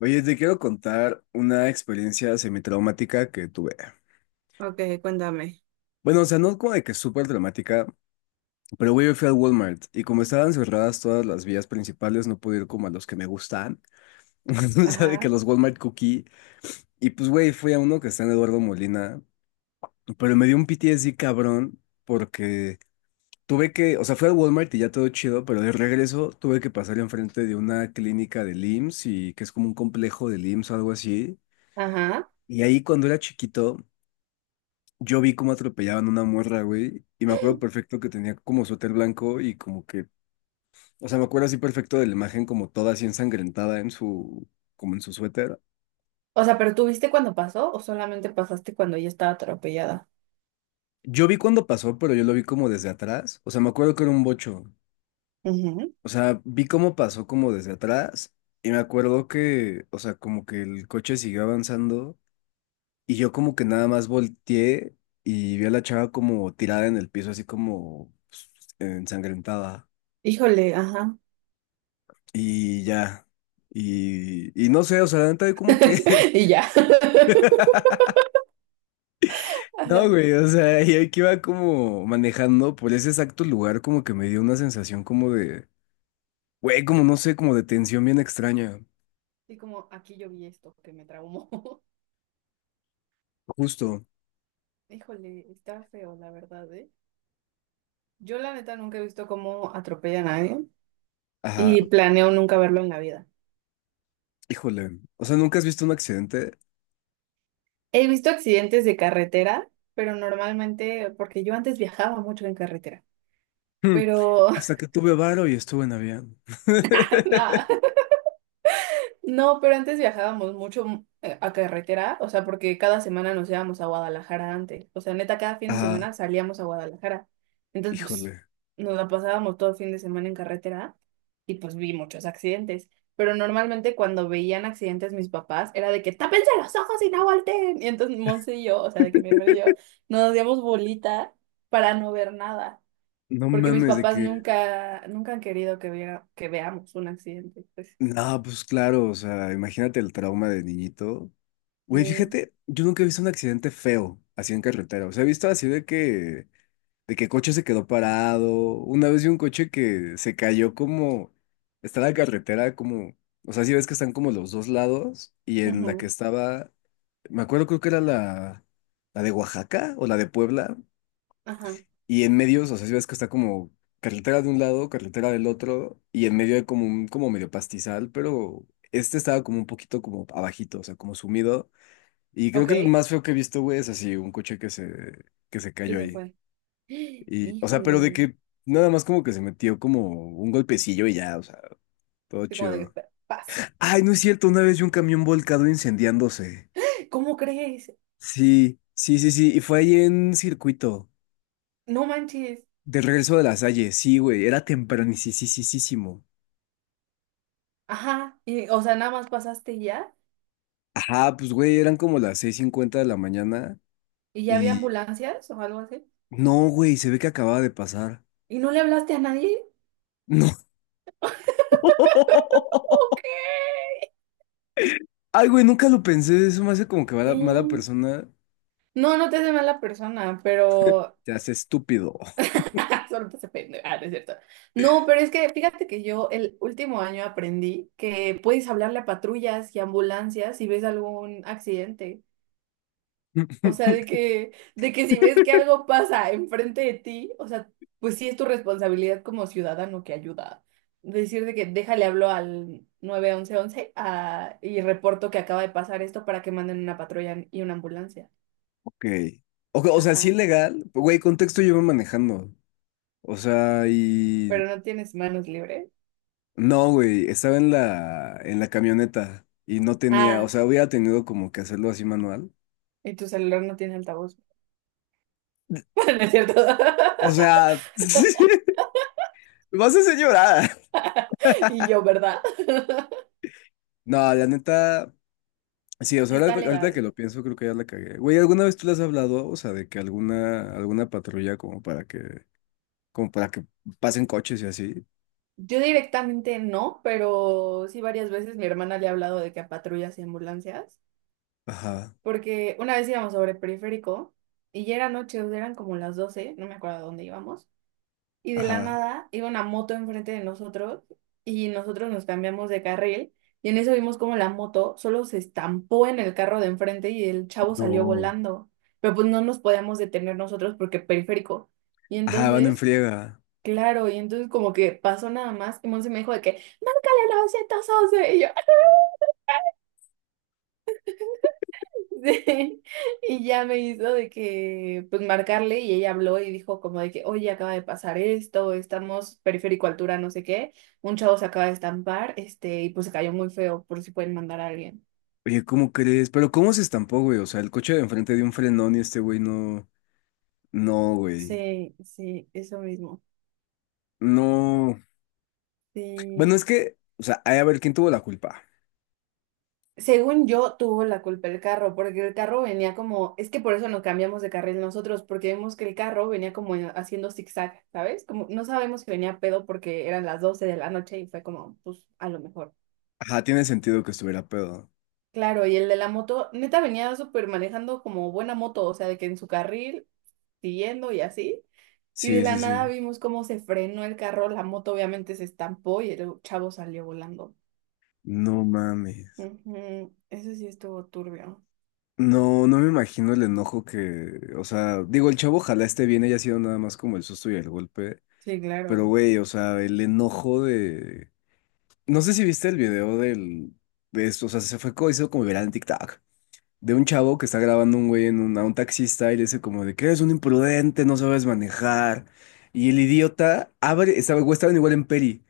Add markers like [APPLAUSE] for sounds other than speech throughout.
Oye, te quiero contar una experiencia semi-traumática que tuve. Ok, cuéntame. Bueno, o sea, no como de que súper traumática, pero güey, yo fui al Walmart y como estaban cerradas todas las vías principales, no pude ir como a los que me gustan. [LAUGHS] O sea, de que Ajá, los Walmart Cookie. Y pues, güey, fui a uno que está en Eduardo Molina, pero me dio un PTSD cabrón porque tuve que, o sea, fui al Walmart y ya todo chido, pero de regreso tuve que pasar enfrente de una clínica del IMSS y que es como un complejo del IMSS o algo así. ajá. Y ahí cuando era chiquito, yo vi cómo atropellaban una morra, güey, y me acuerdo perfecto que tenía como suéter blanco y como que, o sea, me acuerdo así perfecto de la imagen como toda así ensangrentada en su, como en su suéter. O sea, ¿pero tú viste cuando pasó o solamente pasaste cuando ella estaba atropellada? Yo vi cuando pasó, pero yo lo vi como desde atrás, o sea, me acuerdo que era un bocho, Ujú. o sea, vi cómo pasó como desde atrás y me acuerdo que, o sea, como que el coche siguió avanzando y yo como que nada más volteé y vi a la chava como tirada en el piso, así como pues, ensangrentada. Híjole, ajá. Y ya. Y no sé, o sea, la neta, como que. [LAUGHS] Y ya. [LAUGHS] [LAUGHS] Ajá. No, güey, o sea, y ahí que iba como manejando por ese exacto lugar, como que me dio una sensación como de. Güey, como no sé, como de tensión bien extraña. Y como aquí yo vi esto que me traumó. [LAUGHS] Justo. Híjole, está feo, la verdad, ¿eh? Yo la neta nunca he visto cómo atropella a nadie Ajá, y planeo nunca verlo en la vida. híjole. O sea, ¿nunca has visto un accidente? He visto accidentes de carretera, pero normalmente, porque yo antes viajaba mucho en carretera, Hmm. pero Hasta que tuve varo y estuve en avión. [LAUGHS] nada. [LAUGHS] No, pero antes viajábamos mucho a carretera, o sea, porque cada semana nos íbamos a Guadalajara antes. O sea, neta, cada fin de Ajá, semana salíamos a Guadalajara. Entonces, pues, híjole. nos la pasábamos todo el fin de semana en carretera y pues vi muchos accidentes. Pero normalmente cuando veían accidentes mis papás, era de que tápense los ojos y no volteen. Y entonces Monse y yo, o sea, de que mi hermano y yo, nos hacíamos bolita para no ver nada. No Porque mis mames, de papás que. nunca, nunca han querido que viera, que veamos un accidente. Pues No, pues claro, o sea, imagínate el trauma de niñito. Güey, sí. fíjate, yo nunca he visto un accidente feo así en carretera. O sea, he visto así de que coche se quedó parado. Una vez vi un coche que se cayó como, está la carretera como, o sea, si ves que están como los dos lados y en la que Ujú. estaba, me acuerdo creo que era la de Oaxaca o la de Puebla Ajá, y en medio, o sea, si ves que está como carretera de un lado, carretera del otro y en medio hay como un, como medio pastizal, pero este estaba como un poquito como abajito, o sea, como sumido. Y creo que el ok, más feo que he visto, güey, es así, un coche que se que cayó se ahí. fue. [GASPS] Y, o sea, pero de Híjole, que nada más como que se metió como un golpecillo y ya, o sea, todo estoy como de que chido. Paz". Ay, no es cierto, una vez vi un camión volcado incendiándose. ¿Cómo crees? Sí, sí, sí, sí, y fue ahí en circuito, No manches. de regreso de la Salle, sí, güey, era tempranisísimo. Ajá, y, o sea, nada más pasaste Ajá, pues, güey, eran como las 6:50 de la mañana y ya había y... ambulancias o algo así. No, güey, se ve que acababa de pasar. ¿Y no le hablaste a nadie? No. [LAUGHS] Ay, güey, nunca lo pensé. Eso me hace como que mala, mala Sí. persona No, no te hace mala persona, pero te hace estúpido. [LAUGHS] solo te hace pendeja, ah, no es cierto. No, pero es que fíjate que yo el último año aprendí que puedes hablarle a patrullas y ambulancias si ves algún accidente. O [LAUGHS] sea, de que si ves que algo pasa enfrente de ti, o sea, pues sí es tu responsabilidad como ciudadano que ayuda. Decir de que déjale hablo al 911 a, y reporto que acaba de pasar esto para que manden una patrulla y una ambulancia. Ok. O sea, sí Ajá. legal. Güey, contexto yo iba manejando. O sea, y... Pero no tienes manos libres. No, güey, estaba en la camioneta y no tenía... O Ah, sea, hubiera tenido como que hacerlo así manual. y tu celular no tiene altavoz. [LAUGHS] No es cierto. [LAUGHS] O sea, [LAUGHS] me vas a hacer llorar. Y yo, ¿verdad? No, la neta... Sí, o sea, Está ahorita que legal. lo pienso, creo que ya la cagué. Güey, ¿alguna vez tú le has hablado? O sea, de que alguna patrulla como para que... Como para que pasen coches y así. Yo directamente no, pero sí varias veces mi hermana le ha hablado de que a patrullas y ambulancias, Ajá, porque una vez íbamos sobre el periférico y ya era noche, o sea, eran como las 12, no me acuerdo a dónde íbamos, y de la ajá. nada iba una moto enfrente de nosotros y nosotros nos cambiamos de carril y en eso vimos como la moto solo se estampó en el carro de enfrente y el chavo salió No. volando, pero pues no nos podíamos detener nosotros porque periférico. Y Ajá, van en entonces, friega. claro, y entonces como que pasó nada más y Monse me dijo de que, márcale 911, y yo... Sí, y ya me hizo de que, pues, marcarle y ella habló y dijo como de que, oye, acaba de pasar esto, estamos periférico altura, no sé qué, un chavo se acaba de estampar, este, y pues se cayó muy feo, por si pueden mandar a alguien. Oye, ¿cómo crees? Pero ¿cómo se estampó, güey? O sea, el coche de enfrente dio un frenón y este güey no, no, güey, Sí, sí, eso mismo. no. Bueno, Sí. es que, o sea, hay a ver quién tuvo la culpa. Según yo, tuvo la culpa el carro, porque el carro venía como, es que por eso nos cambiamos de carril nosotros, porque vimos que el carro venía como haciendo zigzag, ¿sabes? Como no sabemos que venía pedo porque eran las 12 de la noche y fue como, pues a lo mejor. Ajá, tiene sentido que estuviera pedo. Claro, y el de la moto, neta venía súper manejando como buena moto, o sea, de que en su carril, siguiendo y así. Y de Sí, la sí, nada sí. vimos cómo se frenó el carro, la moto obviamente se estampó y el chavo salió volando. No mames. Ujú, eso sí estuvo turbio. No, no me imagino el enojo que, o sea, digo, el chavo ojalá esté bien, haya sido nada más como el susto y el golpe, Sí, pero claro. güey, o sea, el enojo de... No sé si viste el video de esto, o sea, se fue hizo como viral en TikTok, de un chavo que está grabando un güey a un taxista y le dice como de que eres un imprudente, no sabes manejar. Y el idiota abre, estaba, güey, estaban igual en Peri,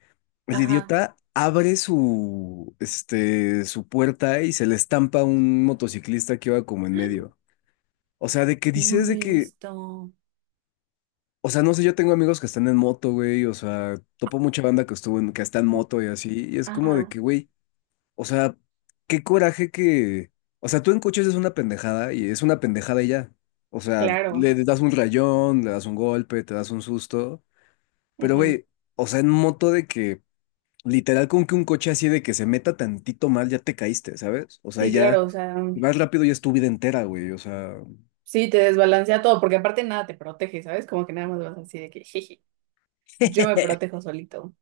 el Ajá. idiota abre su, este, su puerta y se le estampa a un motociclista que iba como en medio. O sea, de que No dices lo de he que, visto. o sea, no sé, yo tengo amigos que están en moto, güey, o sea, topo mucha banda que estuvo en, que está en moto y así, y es como de Ajá, que, güey. O sea, qué coraje que. O sea, tú en coches es una pendejada y es una pendejada y ya. O sea, le claro. das un rayón, le das un golpe, te das un susto. Pero, Ujú. güey, o sea, en moto de que literal con que un coche así de que se meta tantito mal, ya te caíste, ¿sabes? O sea, Sí, ya claro, o sea, vas rápido y es tu vida entera, güey. O sea. sí, te desbalancea todo, porque aparte nada te protege, ¿sabes? Como que nada más vas así de que, jeje, yo me [LAUGHS] protejo solito.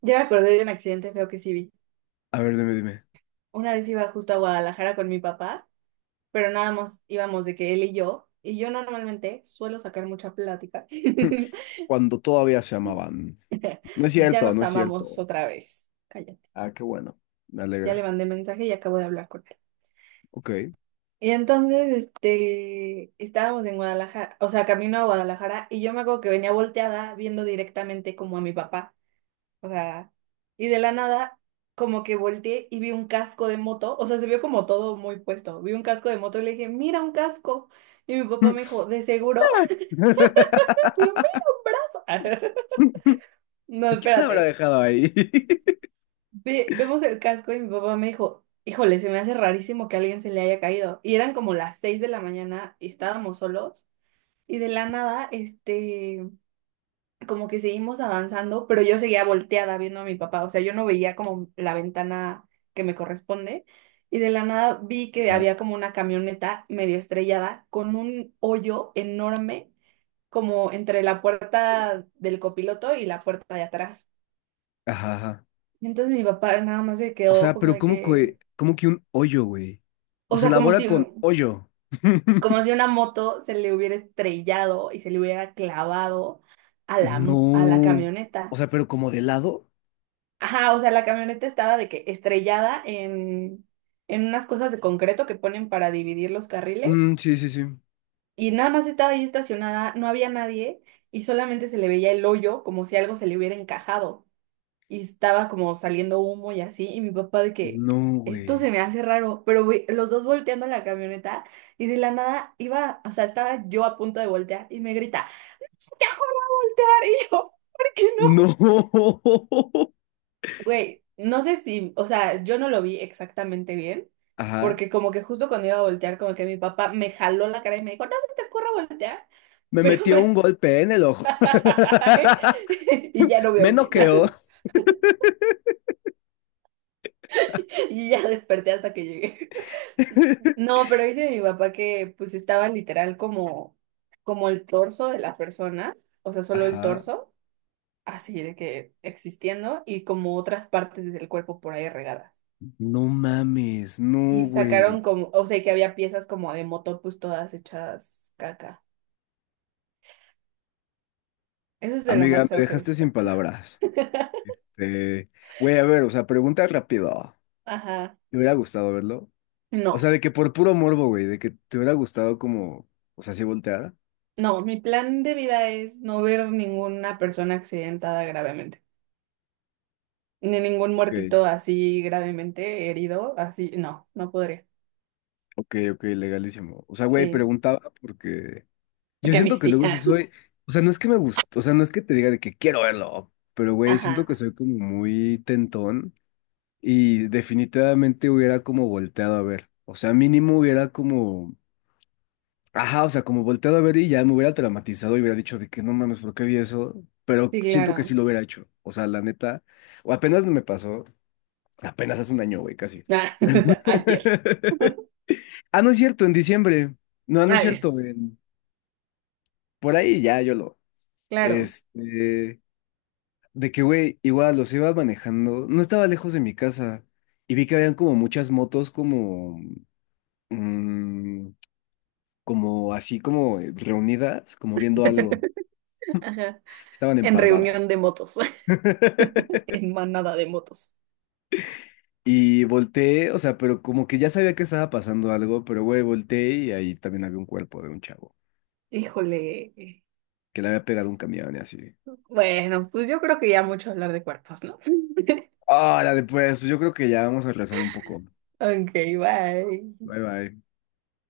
Ya me acordé de un accidente feo que sí vi. A ver, dime, dime. Una vez iba justo a Guadalajara con mi papá, pero nada más íbamos de que él y yo normalmente suelo sacar mucha plática. [LAUGHS] [LAUGHS] Cuando todavía se amaban. No es Ya cierto, nos no es amamos cierto. otra vez. Cállate. Ah, qué bueno. Me Ya le alegra. mandé mensaje y acabo de hablar con él. Ok. Y entonces, este, estábamos en Guadalajara, o sea, camino a Guadalajara, y yo me acuerdo que venía volteada viendo directamente como a mi papá. O sea, y de la nada, como que volteé y vi un casco de moto. O sea, se vio como todo muy puesto. Vi un casco de moto y le dije, mira, un casco. Y mi papá me dijo, ¿de seguro? [LAUGHS] Y yo, [LAUGHS] mira, un brazo. [LAUGHS] [LAUGHS] No, ¿Quién la habrá espérate. dejado ahí? [LAUGHS] Vemos el casco y mi papá me dijo, híjole, se me hace rarísimo que a alguien se le haya caído. Y eran como las 6 de la mañana y estábamos solos. Y de la nada, este, como que seguimos avanzando, pero yo seguía volteada viendo a mi papá, o sea, yo no veía como la ventana que me corresponde. Y de la nada vi que Ajá. había como una camioneta medio estrellada con un hoyo enorme como entre la puerta del copiloto y la puerta de atrás. Ajá. Y entonces mi papá nada más se O quedó sea, como pero de que, cómo que un hoyo, güey? O o se sea, elabora con hoyo. [LAUGHS] como si una moto se le hubiera estrellado y se le hubiera clavado a la, a la No. O camioneta. sea, pero como de lado. Ajá, o sea, la camioneta estaba de que estrellada en unas cosas de concreto que ponen para dividir los carriles Mm, sí, sí, sí. y nada más estaba ahí estacionada, no había nadie y solamente se le veía el hoyo como si algo se le hubiera encajado y estaba como saliendo humo y así y mi papá de que No, esto güey. se me hace raro, pero güey, los dos volteando la camioneta y de la nada iba, o sea, estaba yo a punto de voltear y me grita, "¡No se te ocurra voltear!" Y yo, ¿por qué no? No. [LAUGHS] Güey, no sé si, o sea, yo no lo vi exactamente bien, Ajá. porque como que justo cuando iba a voltear, como que mi papá me jaló la cara y me dijo, no se te ocurra voltear, Me pero metió un me... golpe en el ojo. [LAUGHS] Y ya [LAUGHS] no veo Me bien. noqueó. [LAUGHS] Y ya desperté hasta que llegué. [LAUGHS] No, pero dice mi papá que pues estaba literal como, como el torso de la persona, o sea, solo el Ajá. torso, así de que existiendo, y como otras partes del cuerpo por ahí regadas. No mames. No, Y güey. sacaron como, o sea, que había piezas como de moto, pues todas hechas caca. Eso es de lo Amiga, más me feo que he dejaste sin visto. palabras. Este. Güey, a ver, o sea, pregunta rápido. Ajá. ¿Me hubiera gustado verlo? O sea, No, de que por puro morbo, güey, de que te hubiera gustado como, o sea, si volteara. no, mi plan de vida es no ver ninguna persona accidentada gravemente, ni ningún Ok, muertito así gravemente herido, así, no, no podría. ok, ok, legalísimo. O sea, güey, Sí, preguntaba porque yo porque a mí siento que sí. luego sí soy, o sea, no es que me guste, o sea, no es que te diga de que quiero verlo, pero [LAUGHS] güey, siento Ajá, que soy como muy tentón y definitivamente hubiera como volteado a ver. O sea, mínimo hubiera como Ajá, o sea, como volteado a ver y ya me hubiera traumatizado y hubiera dicho de que no mames, ¿por qué vi eso? Pero sí, siento que sí claro. lo hubiera hecho. O sea, la neta, o apenas me pasó, apenas hace un año, güey, casi. Ah, [LAUGHS] ayer. [LAUGHS] Ah, no es cierto, en diciembre. No, no es Ay, cierto, por ahí ya yo lo. claro. Este, de que, güey, igual los iba manejando, no estaba lejos de mi casa y vi que habían como muchas motos como, mm, como así como reunidas, como viendo algo. [LAUGHS] Ajá. Estaban en En parvada. reunión de motos, [LAUGHS] [LAUGHS] en manada de motos. Y volteé, o sea, pero como que ya sabía que estaba pasando algo, pero güey, volteé y ahí también había un cuerpo de un chavo Híjole. que le había pegado un camión y así. Bueno, pues yo creo que ya mucho hablar de cuerpos, ¿no? [LAUGHS] Órale, pues, pues yo creo que ya vamos a rezar un poco. Ok, bye. Bye bye.